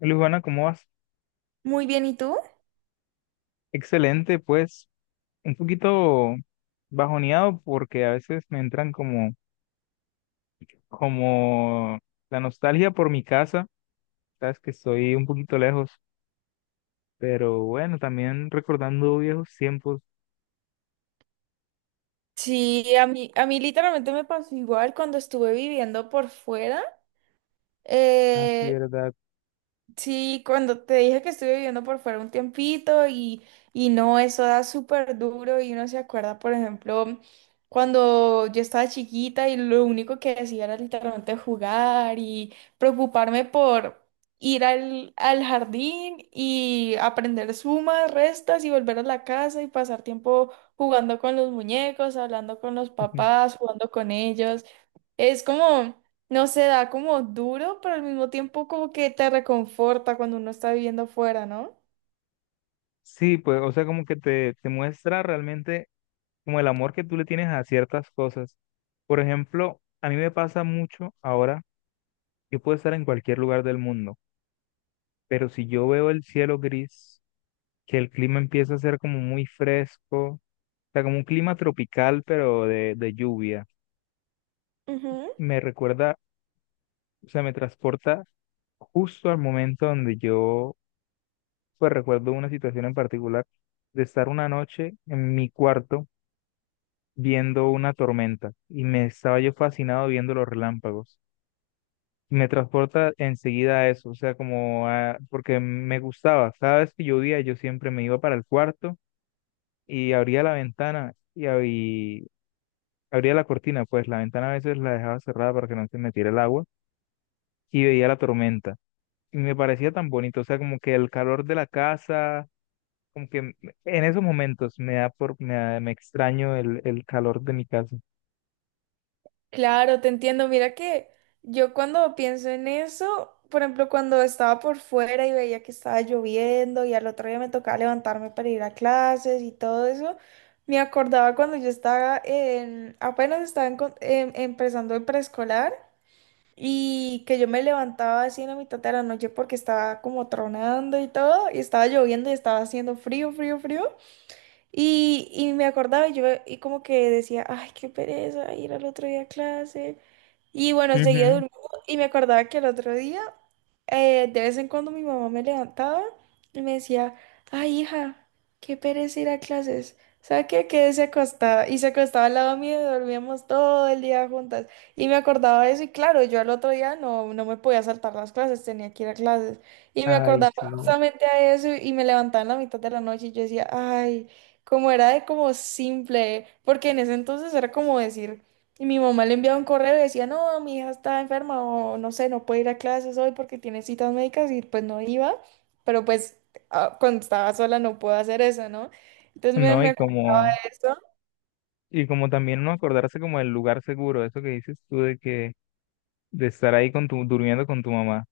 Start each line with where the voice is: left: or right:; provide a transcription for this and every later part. left: Luis, ¿cómo vas?
right: Muy bien, ¿y tú?
left: Excelente, pues un poquito bajoneado porque a veces me entran como la nostalgia por mi casa, sabes que estoy un poquito lejos, pero bueno, también recordando viejos tiempos,
right: Sí, a mí literalmente me pasó igual cuando estuve viviendo por fuera.
left: así,
right: Eh,
left: ¿verdad?
right: Sí, cuando te dije que estuve viviendo por fuera un tiempito y no, eso da súper duro y uno se acuerda, por ejemplo, cuando yo estaba chiquita y lo único que hacía era literalmente jugar y preocuparme por ir al jardín y aprender sumas, restas y volver a la casa y pasar tiempo jugando con los muñecos, hablando con los papás, jugando con ellos. Es como... No se da como duro, pero al mismo tiempo como que te reconforta cuando uno está viviendo afuera, ¿no?
left: Sí, pues, o sea, como que te muestra realmente como el amor que tú le tienes a ciertas cosas. Por ejemplo, a mí me pasa mucho ahora, yo puedo estar en cualquier lugar del mundo, pero si yo veo el cielo gris, que el clima empieza a ser como muy fresco, o sea, como un clima tropical, pero de lluvia.
right: Ujú.
left: Me recuerda, o sea, me transporta justo al momento donde yo, pues recuerdo una situación en particular de estar una noche en mi cuarto viendo una tormenta y me estaba yo fascinado viendo los relámpagos. Me transporta enseguida a eso, o sea, porque me gustaba. Cada vez que llovía, yo siempre me iba para el cuarto y abría la ventana y abría la cortina, pues la ventana a veces la dejaba cerrada para que no se metiera el agua y veía la tormenta. Y me parecía tan bonito, o sea, como que el calor de la casa, como que m- en esos momentos me da por, me da- me extraño el calor de mi casa.
right: Claro, te entiendo. Mira que yo cuando pienso en eso, por ejemplo, cuando estaba por fuera y veía que estaba lloviendo y al otro día me tocaba levantarme para ir a clases y todo eso, me acordaba cuando yo apenas estaba en empezando el preescolar. Y que yo me levantaba así en la mitad de la noche porque estaba como tronando y todo, y estaba lloviendo y estaba haciendo frío, frío, frío. Y me acordaba y yo y como que decía, ay, qué pereza ir al otro día a clase. Y bueno, seguía
left: Ujú.
right: durmiendo y me acordaba que el otro día, de vez en cuando mi mamá me levantaba y me decía, ay, hija, qué pereza ir a clases. ¿Sabe qué? Quédese acostada. Y se acostaba al lado mío y dormíamos todo el día juntas. Y me acordaba de eso y claro, yo al otro día no, no me podía saltar las clases, tenía que ir a clases. Y me
left: Ay,
right: acordaba
left: sí.
right: justamente a eso y me levantaba en la mitad de la noche y yo decía, ay, como era de como simple, porque en ese entonces era como decir, y mi mamá le enviaba un correo y decía, no, mi hija está enferma o no sé, no puede ir a clases hoy porque tiene citas médicas y pues no iba, pero pues ah, cuando estaba sola no puedo hacer eso, ¿no? Entonces me,
left: No,
right: me
left: y
right: acuerdo
left: como,
right: de eso.
left: y como también no acordarse como del lugar seguro, eso que dices tú de que, de estar ahí durmiendo con tu mamá.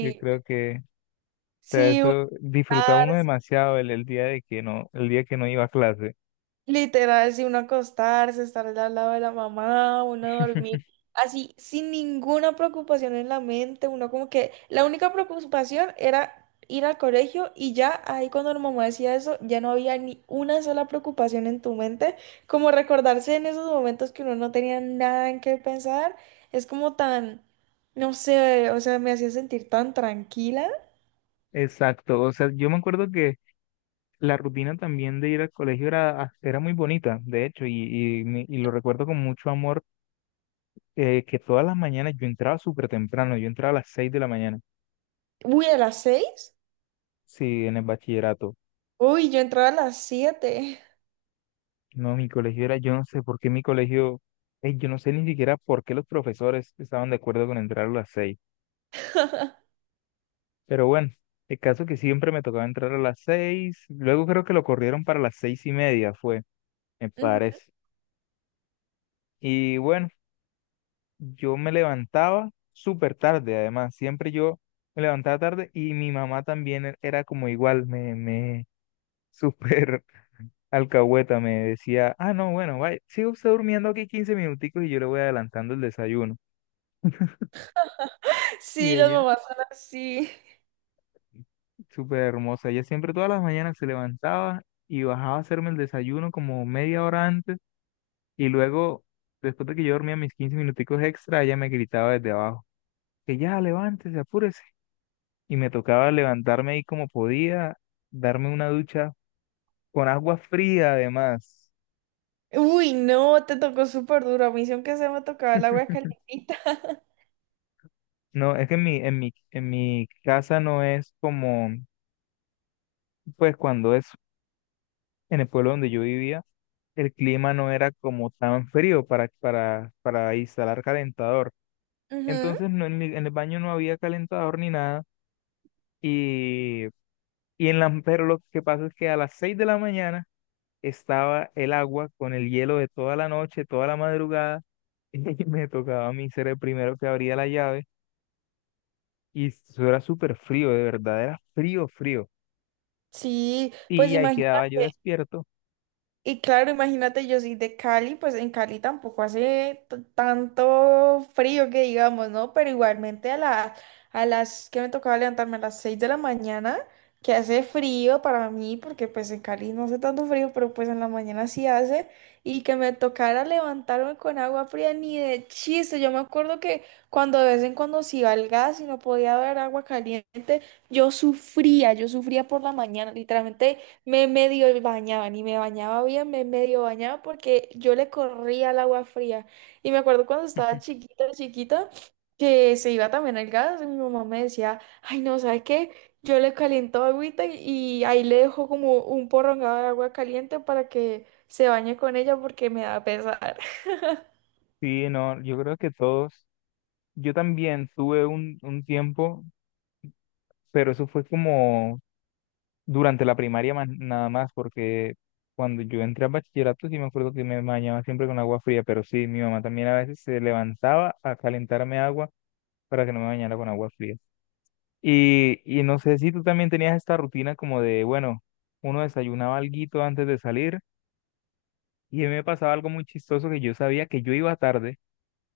left: Yo creo que, o sea,
right: sí,
left: eso disfrutaba uno demasiado el día de que no, el día que no iba a clase.
right: literal, si uno acostarse, estar al lado de la mamá, uno dormir así, sin ninguna preocupación en la mente, uno como que la única preocupación era ir al colegio y ya ahí cuando la mamá decía eso, ya no había ni una sola preocupación en tu mente, como recordarse en esos momentos que uno no tenía nada en qué pensar, es como tan, no sé, o sea, me hacía sentir tan tranquila.
left: Exacto, o sea, yo me acuerdo que la rutina también de ir al colegio era muy bonita, de hecho, y lo recuerdo con mucho amor, que todas las mañanas yo entraba súper temprano, yo entraba a las 6 de la mañana,
right: Uy, a las 6,
left: sí, en el bachillerato.
right: uy, yo entraba a las 7.
left: No, mi colegio era, yo no sé por qué mi colegio, yo no sé ni siquiera por qué los profesores estaban de acuerdo con entrar a las 6. Pero bueno, el caso que siempre me tocaba entrar a las 6, luego creo que lo corrieron para las 6:30, fue, me parece. Y bueno. Yo me levantaba súper tarde, además, siempre yo me levantaba tarde y mi mamá también era como igual, me súper alcahueta, me decía, ah, no, bueno, vaya, sigue usted durmiendo aquí 15 minuticos y yo le voy adelantando el desayuno. Y
right: Sí, las
left: ella,
right: mamás son así.
left: súper hermosa, ella siempre todas las mañanas se levantaba y bajaba a hacerme el desayuno como media hora antes y luego, después de que yo dormía mis 15 minuticos extra, ella me gritaba desde abajo, que ya, levántese, apúrese y me tocaba levantarme ahí como podía, darme una ducha con agua fría además.
right: Uy, no, te tocó súper duro. A mí sí, aunque se me tocaba el agua calientita.
left: No, es que en mi casa no es como, pues cuando es en el pueblo donde yo vivía, el clima no era como tan frío para, instalar calentador.
right: Ujú.
left: Entonces no, en el baño no había calentador ni nada y, pero lo que pasa es que a las 6 de la mañana estaba el agua con el hielo de toda la noche, toda la madrugada Y me tocaba a mí ser el primero que abría la llave y eso era súper frío, de verdad, era frío, frío.
right: Sí, pues
left: Y ahí
right: imagínate.
left: quedaba yo despierto.
right: Y claro, imagínate, yo soy de Cali, pues en Cali tampoco hace tanto frío que digamos, ¿no? Pero igualmente a las que me tocaba levantarme a las 6 de la mañana, que hace frío para mí, porque pues en Cali no hace tanto frío, pero pues en la mañana sí hace, y que me tocara levantarme con agua fría, ni de chiste. Yo me acuerdo que cuando de vez en cuando se iba el gas y no podía haber agua caliente, yo sufría por la mañana, literalmente. Me medio bañaba, ni me bañaba bien, me medio bañaba porque yo le corría al agua fría. Y me acuerdo cuando estaba chiquita, chiquita, que se iba también al gas y mi mamá me decía, ay, no, ¿sabes qué? Yo le caliento agüita y ahí le dejo como un porrongado de agua caliente para que se bañe con ella porque me da pesar.
left: Sí, no, yo creo que todos, yo también tuve un tiempo, pero eso fue como durante la primaria nada más, porque cuando yo entré a bachillerato sí me acuerdo que me bañaba siempre con agua fría, pero sí, mi mamá también a veces se levantaba a calentarme agua para que no me bañara con agua fría. Y no sé si tú también tenías esta rutina como de, bueno, uno desayunaba alguito antes de salir y a mí me pasaba algo muy chistoso que yo sabía que yo iba tarde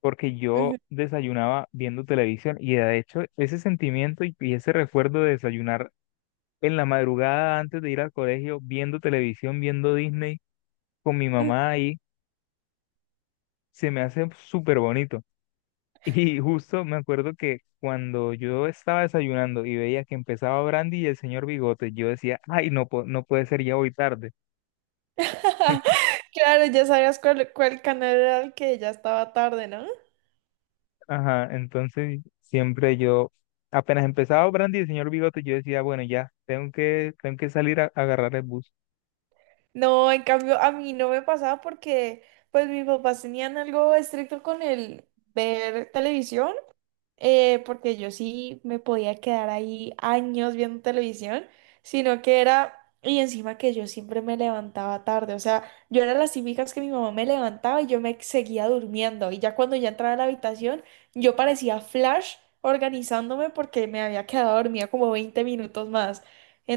left: porque yo
right: Ujú.
left: desayunaba viendo televisión y de hecho ese sentimiento y ese recuerdo de desayunar en la madrugada antes de ir al colegio viendo televisión, viendo Disney con mi mamá ahí, se me hace súper bonito. Y justo me acuerdo que cuando yo estaba desayunando y veía que empezaba Brandy y el señor Bigote, yo decía, ay, no, no puede ser ya hoy tarde.
right: Claro, ya sabías cuál canal era el que ya estaba tarde, ¿no?
left: Ajá, entonces siempre yo, apenas empezaba Brandy y el señor Bigote, yo decía, bueno, ya, tengo que salir a agarrar el bus.
right: No, en cambio a mí no me pasaba porque pues mis papás tenían algo estricto con el ver televisión, porque yo sí me podía quedar ahí años viendo televisión, sino que era, y encima que yo siempre me levantaba tarde, o sea, yo era las típicas que mi mamá me levantaba y yo me seguía durmiendo, y ya cuando ya entraba a la habitación, yo parecía Flash organizándome porque me había quedado dormida como 20 minutos más.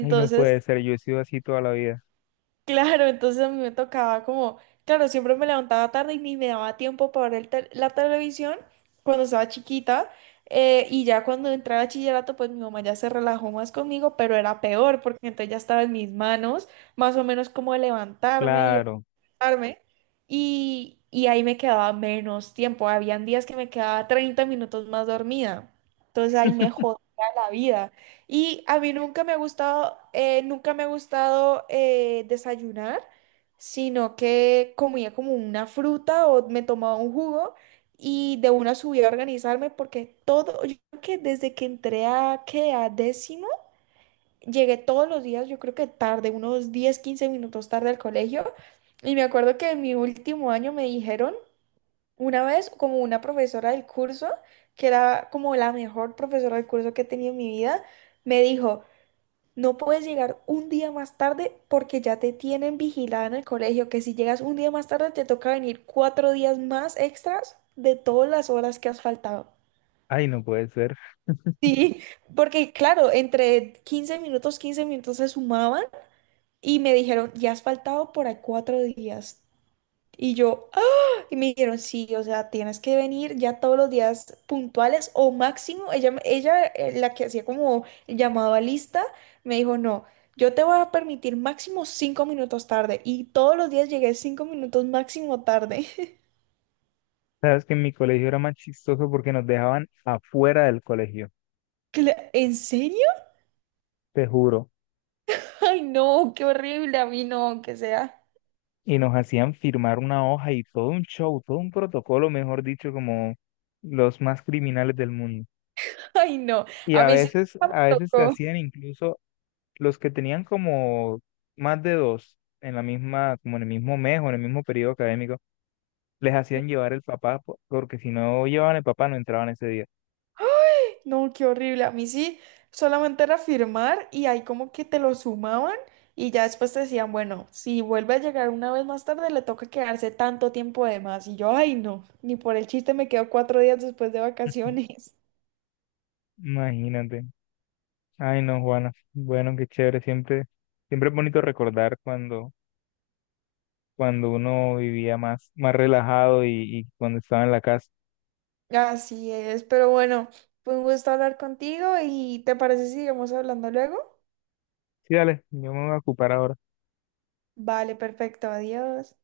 left: Ay, no puede ser, yo he sido así toda la vida.
right: Claro, entonces a mí me tocaba como, claro, siempre me levantaba tarde y ni me daba tiempo para ver el la televisión cuando estaba chiquita. Y ya cuando entré a bachillerato, pues mi mamá ya se relajó más conmigo, pero era peor porque entonces ya estaba en mis manos, más o menos como levantarme y
left: Claro,
right: arme, y ahí me quedaba menos tiempo. Habían días que me quedaba 30 minutos más dormida. Entonces ahí me jodía la vida. Y a mí nunca me ha gustado, nunca me ha gustado desayunar, sino que comía como una fruta o me tomaba un jugo y de una subía a organizarme porque todo, yo creo que desde que entré a, ¿qué? A décimo. Llegué todos los días, yo creo que tarde, unos 10 15 minutos tarde al colegio. Y me acuerdo que en mi último año me dijeron una vez, como una profesora del curso, que era como la mejor profesora del curso que he tenido en mi vida, me dijo, no puedes llegar un día más tarde porque ya te tienen vigilada en el colegio, que si llegas un día más tarde te toca venir 4 días más extras de todas las horas que has faltado.
left: ay, no puede ser.
right: Sí, porque claro, entre 15 minutos, 15 minutos se sumaban. Y me dijeron, ya has faltado por ahí 4 días. Y yo, ¡ah! Y me dijeron, sí, o sea, tienes que venir ya todos los días puntuales o máximo. Ella la que hacía como el llamado a lista, me dijo, no, yo te voy a permitir máximo 5 minutos tarde. Y todos los días llegué 5 minutos máximo tarde.
left: Sabes que en mi colegio era más chistoso porque nos dejaban afuera del colegio,
right: ¿En serio?
left: te juro.
right: Ay, no, qué horrible. A mí no, que sea.
left: Y nos hacían firmar una hoja y todo un show, todo un protocolo, mejor dicho, como los más criminales del mundo.
right: Ay, no.
left: Y
right: A
left: a
right: mí sí
left: veces,
right: nunca me
left: a veces te
right: tocó.
left: hacían incluso los que tenían como más de dos en la misma, como en el mismo mes o en el mismo periodo académico, les hacían llevar el papá, porque si no llevaban el papá no entraban ese día.
right: No, qué horrible. A mí sí, solamente era firmar y ahí como que te lo sumaban y ya después te decían, bueno, si vuelve a llegar una vez más tarde, le toca quedarse tanto tiempo de más. Y yo, ay, no, ni por el chiste me quedo 4 días después de vacaciones.
left: Imagínate. Ay, no, Juana. Bueno, qué chévere. Siempre, siempre es bonito recordar cuando, cuando uno vivía más, más relajado y cuando estaba en la casa.
right: Así es, pero bueno, fue un gusto hablar contigo y ¿te parece si sigamos hablando luego?
left: Sí, dale, yo me voy a ocupar ahora.
right: Vale, perfecto, adiós.